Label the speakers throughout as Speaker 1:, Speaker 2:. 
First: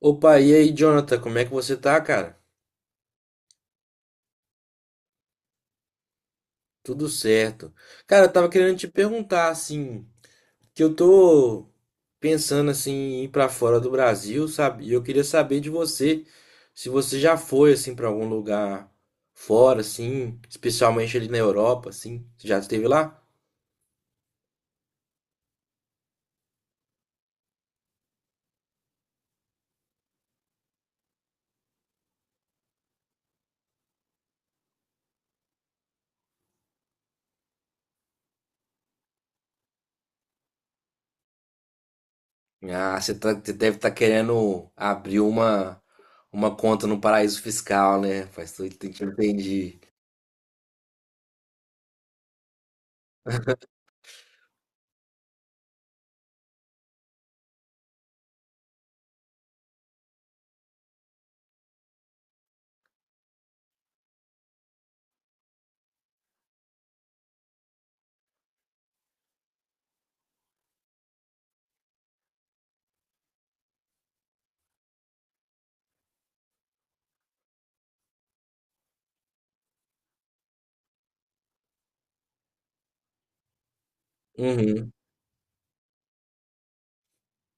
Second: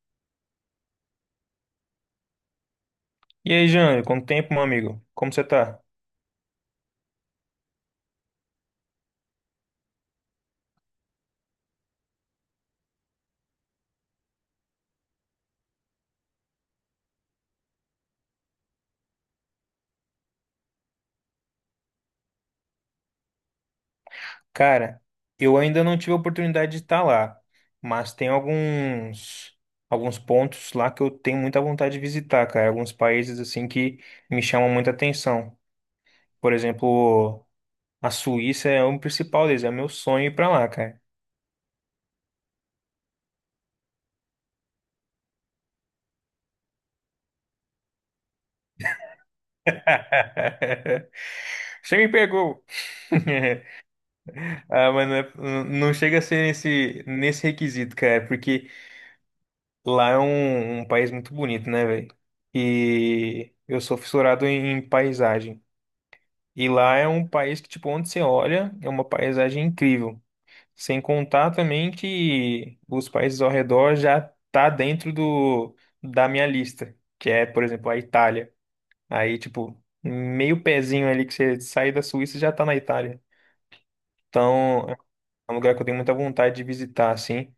Speaker 1: Opa, e aí, Jonathan, como é que você tá, cara?
Speaker 2: E aí, Jânio, quanto tempo, meu amigo? Como você tá?
Speaker 1: Tudo certo. Cara, eu tava querendo te perguntar, assim, que eu tô pensando, assim, em ir pra fora do Brasil, sabe? E eu queria saber de você, se você já foi, assim, pra algum lugar fora, assim, especialmente ali na Europa, assim. Você já esteve lá?
Speaker 2: Cara, eu ainda não tive a oportunidade de estar lá, mas tem alguns pontos lá que eu tenho muita vontade de visitar, cara. Alguns países assim que me chamam muita atenção. Por exemplo, a Suíça é um principal deles, é meu sonho ir pra lá, cara.
Speaker 1: Ah, você deve estar querendo abrir uma conta no paraíso fiscal, né? Faz tudo, tem que entendi.
Speaker 2: Você me pegou. Ah, mas não, não chega a ser nesse requisito, cara, porque lá é um país muito bonito, né, velho? E eu sou fissurado em paisagem. E lá é um país que, tipo, onde você olha, é uma paisagem incrível. Sem contar também que os países ao redor já tá dentro do, da minha lista, que é, por exemplo, a Itália. Aí, tipo, meio pezinho ali que você sai da Suíça já tá na Itália. Então, é um lugar que eu tenho muita vontade de visitar, assim.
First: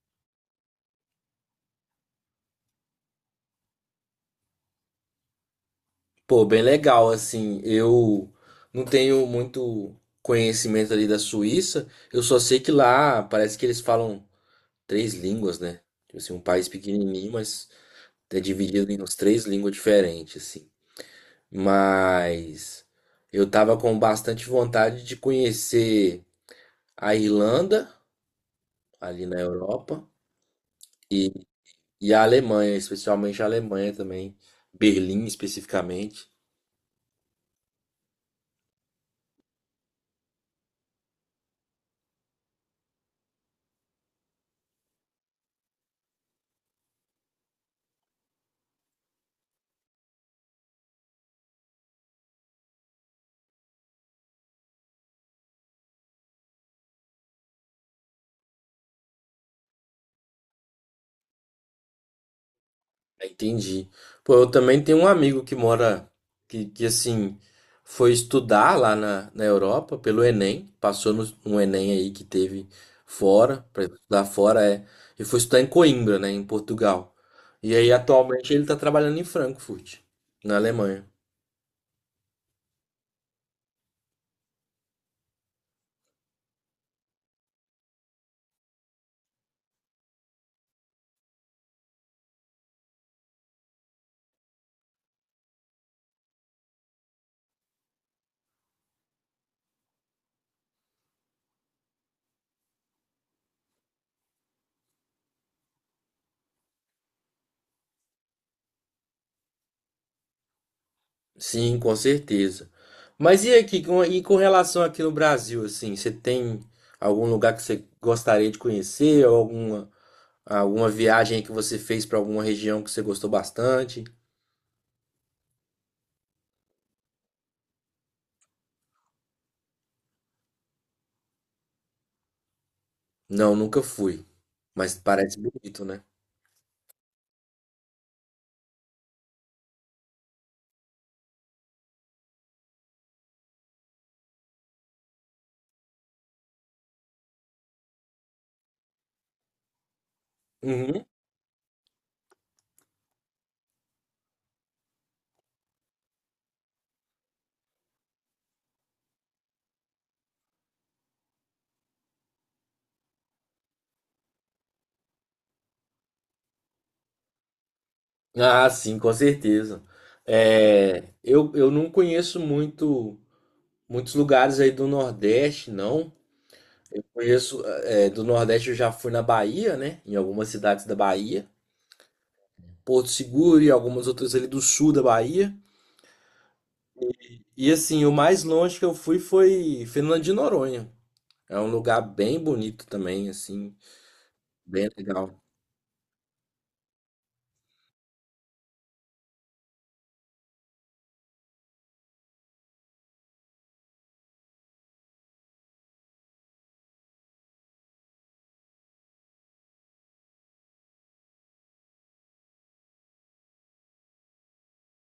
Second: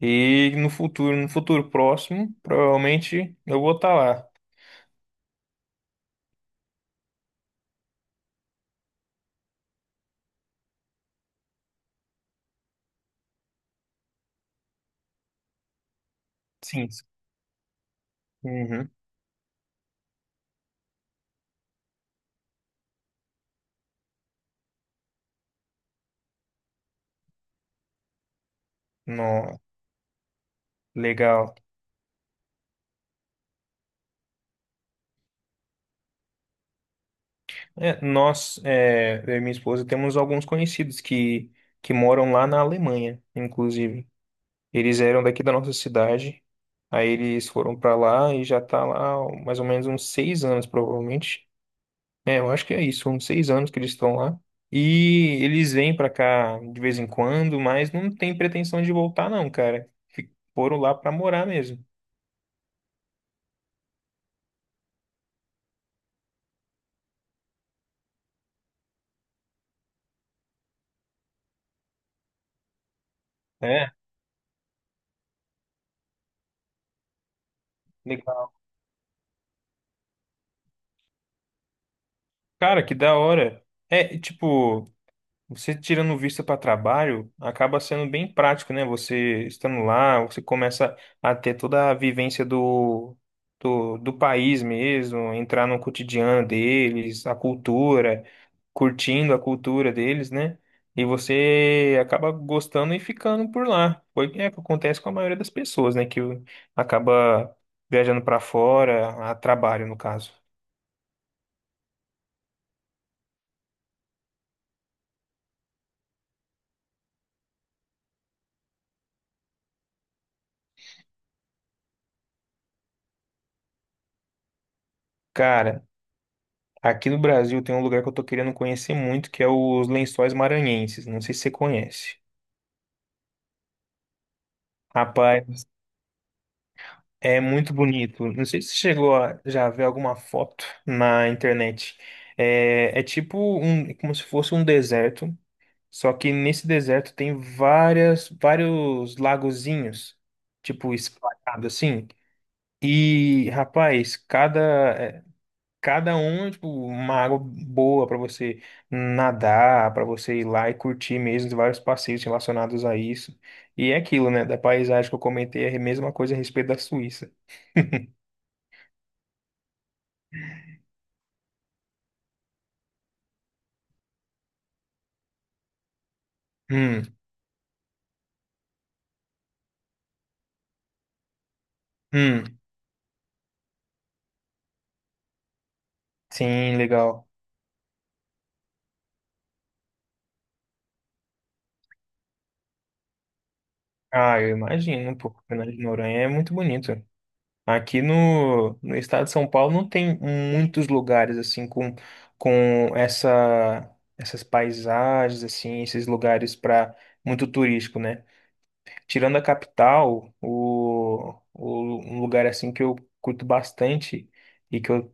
Speaker 2: E no futuro, no futuro próximo, provavelmente eu vou estar lá.
Speaker 1: Pô, bem legal, assim, eu não tenho muito conhecimento ali da Suíça, eu só sei que lá parece que eles falam três línguas, né? Tipo assim, um país
Speaker 2: Sim, sim.
Speaker 1: pequenininho, mas é
Speaker 2: Uhum.
Speaker 1: dividido em umas três línguas diferentes, assim. Mas eu tava com bastante vontade de conhecer a Irlanda, ali na
Speaker 2: No,
Speaker 1: Europa, e,
Speaker 2: legal.
Speaker 1: a Alemanha, especialmente a Alemanha também, Berlim especificamente.
Speaker 2: É, nós, é, eu e minha esposa, temos alguns conhecidos que moram lá na Alemanha, inclusive. Eles eram daqui da nossa cidade, aí eles foram para lá e já tá lá há mais ou menos uns seis anos, provavelmente. É, eu acho que é isso, uns seis anos que eles estão lá. E eles vêm para cá de vez em quando, mas não tem pretensão de voltar, não, cara. Foram lá para morar mesmo.
Speaker 1: Entendi. Pô, eu também tenho um amigo que mora, que assim, foi estudar lá na Europa pelo Enem, passou no Enem aí que teve fora, para
Speaker 2: É,
Speaker 1: estudar fora, é, e foi estudar em Coimbra, né, em Portugal. E aí atualmente
Speaker 2: legal.
Speaker 1: ele tá trabalhando em Frankfurt, na Alemanha.
Speaker 2: Cara, que da hora. É, tipo. Você tirando vista para trabalho, acaba sendo bem prático, né? Você estando lá, você começa a ter toda a vivência do, do país mesmo, entrar no cotidiano deles, a cultura, curtindo a cultura deles, né? E você acaba gostando e ficando por lá. Foi é o que acontece com a maioria das pessoas, né? Que acaba viajando para fora, a trabalho, no caso.
Speaker 1: Sim, com certeza. Mas e aqui, e com relação aqui no Brasil, assim, você tem algum lugar que você gostaria de conhecer, ou alguma alguma viagem que você fez pra alguma região que você gostou bastante?
Speaker 2: Cara. Aqui no Brasil tem um lugar que eu tô querendo conhecer muito, que é os Lençóis Maranhenses. Não sei se você conhece.
Speaker 1: Não, nunca fui, mas parece
Speaker 2: Rapaz,
Speaker 1: bonito, né?
Speaker 2: é muito bonito. Não sei se você chegou a já ver alguma foto na internet. É, é tipo um, é como se fosse um deserto, só que nesse deserto tem várias, vários lagozinhos, tipo
Speaker 1: Uhum.
Speaker 2: espalhado assim. E, rapaz, cada é, cada um, tipo, uma água boa para você nadar, para você ir lá e curtir mesmo vários passeios relacionados a isso. E é aquilo, né? Da paisagem que eu comentei, é a mesma coisa a respeito da Suíça.
Speaker 1: Ah, sim, com certeza. É, eu não conheço muitos lugares aí do Nordeste, não. Eu
Speaker 2: Hum,
Speaker 1: conheço é, do Nordeste, eu já fui na Bahia, né? Em algumas cidades da Bahia,
Speaker 2: hum,
Speaker 1: Porto Seguro e algumas outras ali do sul da Bahia.
Speaker 2: sim, legal.
Speaker 1: E assim, o mais longe que eu fui foi Fernando de Noronha. É um lugar bem bonito também, assim,
Speaker 2: Ah, eu
Speaker 1: bem
Speaker 2: imagino, pô,
Speaker 1: legal.
Speaker 2: Fernando de Noronha é muito bonito. Aqui no, no estado de São Paulo não tem muitos lugares assim com essa, essas paisagens assim, esses lugares para muito turístico, né? Tirando a capital, o, um lugar assim que eu curto bastante e que eu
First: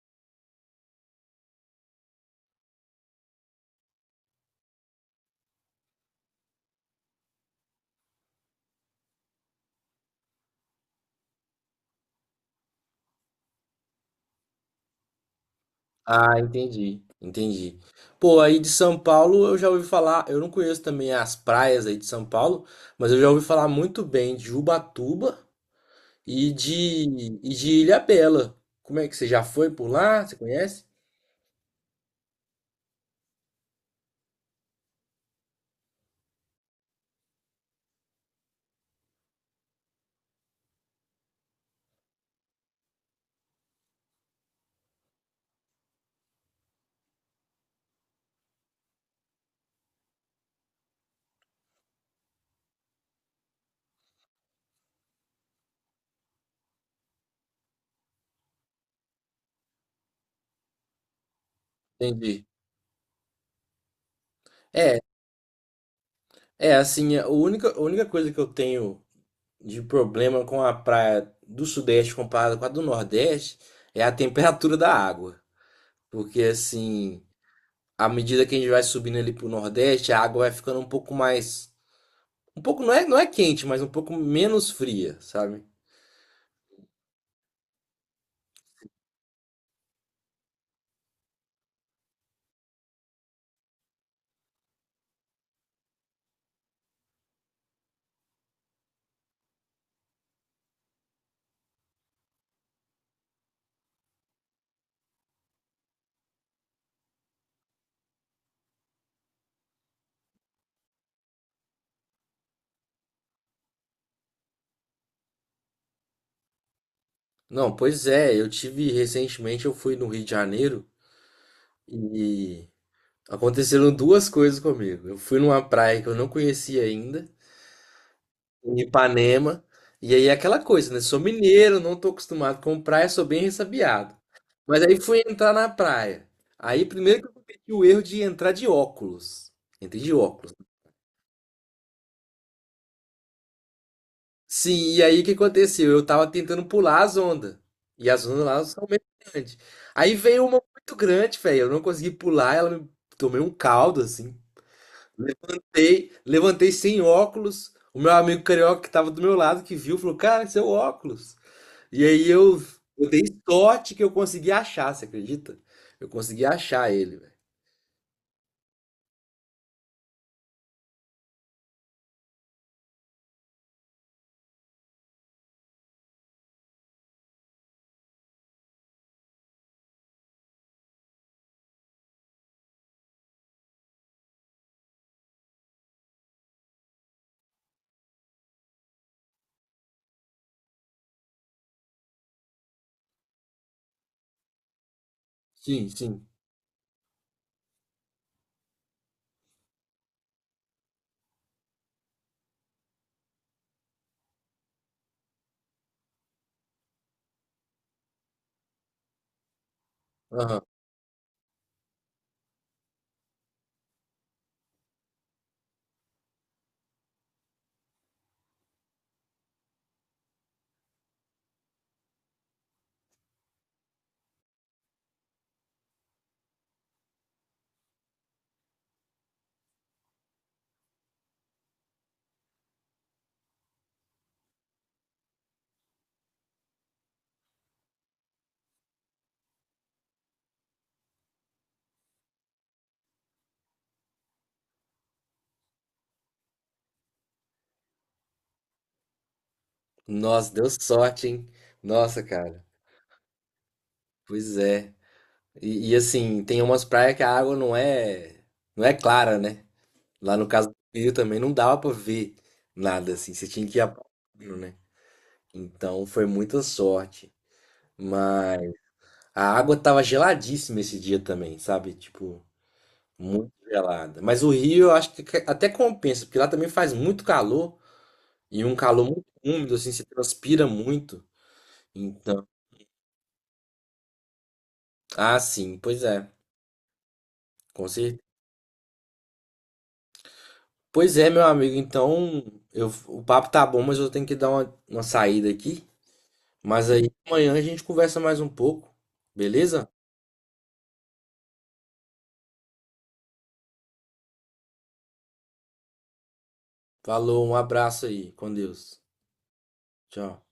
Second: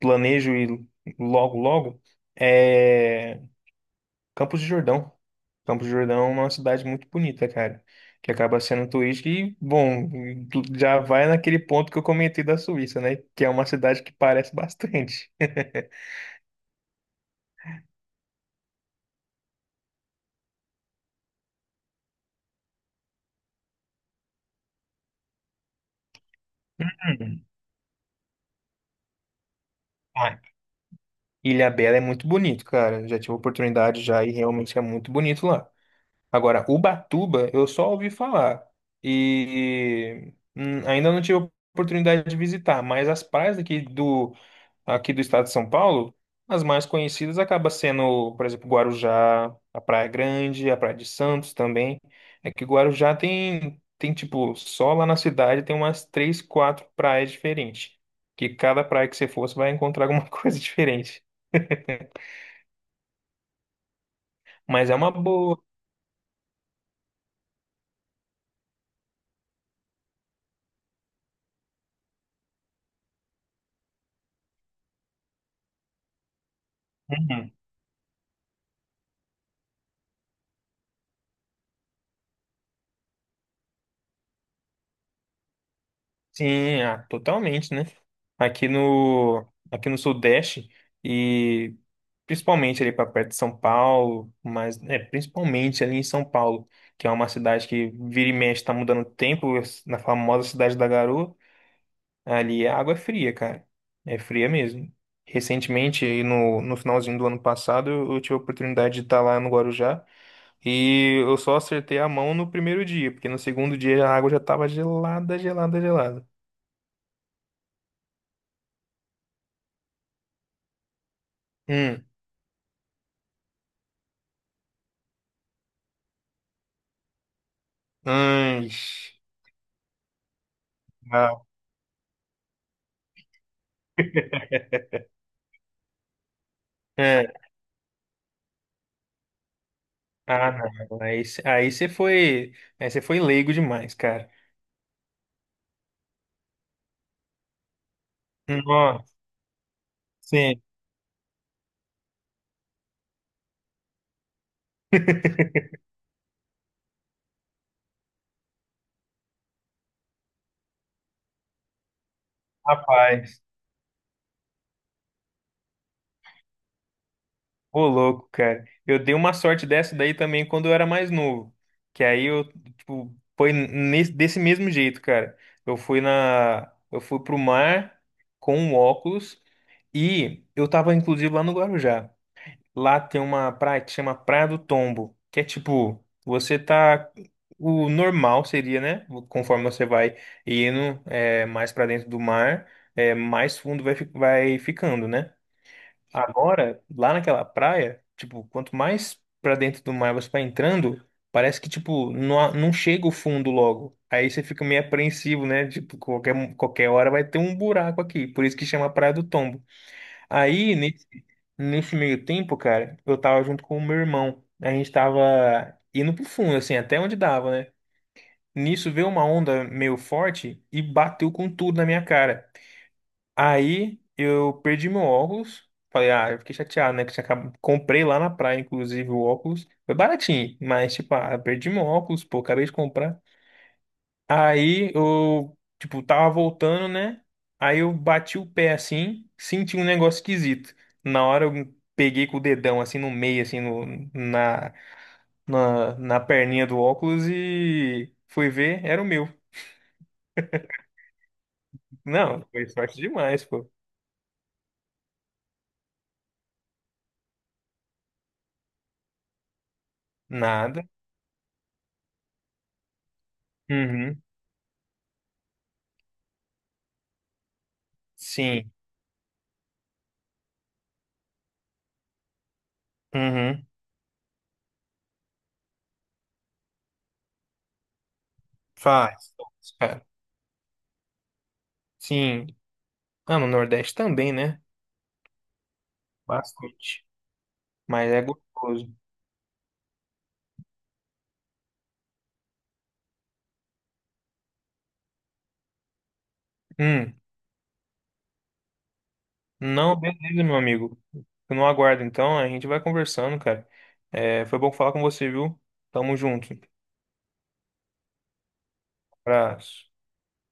Speaker 2: planejo ir logo logo é Campos de Jordão. Campos de Jordão é uma cidade muito bonita, cara, que acaba sendo turística e, bom, tu já vai naquele ponto que eu comentei da Suíça, né? Que é uma cidade que parece bastante.
Speaker 1: Ah, entendi, entendi. Pô, aí de São Paulo eu já ouvi falar, eu não conheço também as praias aí de São Paulo, mas eu já ouvi falar muito bem de Ubatuba e de,
Speaker 2: Hum.
Speaker 1: e de Ilhabela. Como é que você já foi por lá? Você
Speaker 2: Ah,
Speaker 1: conhece?
Speaker 2: Ilhabela é muito bonito, cara. Já tive a oportunidade já e realmente é muito bonito lá. Agora, Ubatuba, eu só ouvi falar. E ainda não tive a oportunidade de visitar, mas as praias aqui do estado de São Paulo, as mais conhecidas acaba sendo, por exemplo, Guarujá, a Praia Grande, a Praia de Santos também. É que Guarujá tem, tem tipo, só lá na cidade tem umas três, quatro praias diferentes. Que cada praia que você fosse vai encontrar alguma coisa diferente.
Speaker 1: Entendi.
Speaker 2: Mas é
Speaker 1: É,
Speaker 2: uma boa.
Speaker 1: é assim, a única coisa que eu tenho de problema com a praia do Sudeste comparada com a do Nordeste é a temperatura da água. Porque assim,
Speaker 2: Uhum.
Speaker 1: à medida que a gente vai subindo ali pro Nordeste, a água vai ficando um pouco mais um pouco, não é, não é quente, mas um pouco menos fria, sabe?
Speaker 2: Sim, ah, totalmente, né? Aqui no Sudeste e principalmente ali para perto de São Paulo, mas é principalmente ali em São Paulo, que é uma cidade que vira e mexe tá mudando o tempo, na famosa cidade da Garoa, ali a água é fria, cara. É fria mesmo. Recentemente, aí no, no finalzinho do ano passado, eu tive a oportunidade de estar lá no Guarujá e eu só acertei a mão no primeiro dia, porque no segundo dia a água já estava gelada, gelada, gelada.
Speaker 1: Não, pois é, eu tive recentemente, eu fui no Rio de Janeiro
Speaker 2: Hum.
Speaker 1: e aconteceram duas coisas comigo. Eu fui numa praia que eu não conhecia ainda,
Speaker 2: Anjo.
Speaker 1: em Ipanema, e aí é aquela coisa, né? Sou
Speaker 2: Ah,
Speaker 1: mineiro, não tô acostumado com praia, sou bem ressabiado. Mas aí fui entrar na praia. Aí primeiro que
Speaker 2: é.
Speaker 1: eu cometi o erro de entrar de óculos. Entrei de
Speaker 2: Ah,
Speaker 1: óculos.
Speaker 2: não. Aí, aí você foi leigo demais, cara.
Speaker 1: Sim, e aí o que aconteceu? Eu tava tentando pular as ondas. E as ondas lá são meio
Speaker 2: Nossa,
Speaker 1: grandes. Aí veio uma
Speaker 2: sim.
Speaker 1: muito grande, velho. Eu não consegui pular, ela me... tomei um caldo, assim. Levantei, levantei sem óculos. O meu amigo carioca que tava do meu lado, que viu, falou, cara, seu óculos. E aí eu dei
Speaker 2: Rapaz,
Speaker 1: sorte que eu consegui achar, você acredita? Eu consegui achar ele, velho.
Speaker 2: ô louco, cara. Eu dei uma sorte dessa daí também quando eu era mais novo. Que aí eu, tipo, foi nesse, desse mesmo jeito, cara. Eu fui na, eu fui pro mar com um óculos e eu tava inclusive lá no Guarujá. Lá tem uma praia que chama Praia do Tombo, que é tipo, você tá. O normal seria, né? Conforme você vai indo é, mais pra dentro do mar, é, mais fundo vai, vai ficando, né?
Speaker 1: Sim, sim.
Speaker 2: Agora, lá naquela praia, tipo, quanto mais pra dentro do mar você vai entrando, parece que, tipo, não, não chega o fundo logo. Aí você fica meio apreensivo, né? Tipo, qualquer hora vai ter um buraco aqui. Por isso que chama Praia do Tombo.
Speaker 1: Aham.
Speaker 2: Aí, nesse, nesse meio tempo, cara, eu tava junto com o meu irmão. A gente tava indo pro fundo, assim, até onde dava, né? Nisso veio uma onda meio forte e bateu com tudo na minha cara. Aí eu perdi meu óculos. Falei, ah, eu fiquei chateado, né? Que tinha acabado... Comprei lá na praia, inclusive, o óculos. Foi baratinho, mas, tipo, ah, perdi meu óculos, pô, acabei de comprar. Aí eu, tipo, tava voltando, né? Aí eu bati o pé assim, senti um negócio esquisito. Na hora eu peguei com o dedão assim no meio, assim, no, na, na perninha do óculos e fui ver, era o meu.
Speaker 1: Nossa, deu sorte, hein? Nossa,
Speaker 2: Não,
Speaker 1: cara.
Speaker 2: foi sorte demais, pô.
Speaker 1: Pois é. E, assim, tem umas praias que a água não é, não é clara, né? Lá no caso do
Speaker 2: Nada.
Speaker 1: Rio também não dava pra ver nada assim, você tinha que ir a pau,
Speaker 2: Uhum.
Speaker 1: né? Então foi muita sorte. Mas
Speaker 2: Sim.
Speaker 1: a água tava geladíssima esse dia também, sabe? Tipo, muito
Speaker 2: Uhum.
Speaker 1: gelada. Mas o Rio eu acho que até compensa, porque lá também faz muito calor e um calor muito
Speaker 2: Faz.
Speaker 1: úmido assim, você
Speaker 2: Cara.
Speaker 1: transpira muito. Então,
Speaker 2: Sim. Ah, no Nordeste também, né?
Speaker 1: ah, sim, pois é.
Speaker 2: Bastante.
Speaker 1: Com
Speaker 2: Mas
Speaker 1: certeza.
Speaker 2: é gostoso.
Speaker 1: Pois é, meu amigo. Então, eu, o papo tá bom, mas eu tenho que dar uma saída aqui. Mas aí
Speaker 2: Hum.
Speaker 1: amanhã a gente conversa mais um pouco, beleza?
Speaker 2: Não, beleza, meu amigo. Eu não aguardo, então. A gente vai conversando, cara. É, foi bom falar com você, viu? Tamo junto.
Speaker 1: Falou, um abraço aí. Com Deus.
Speaker 2: Abraço.
Speaker 1: Tchau.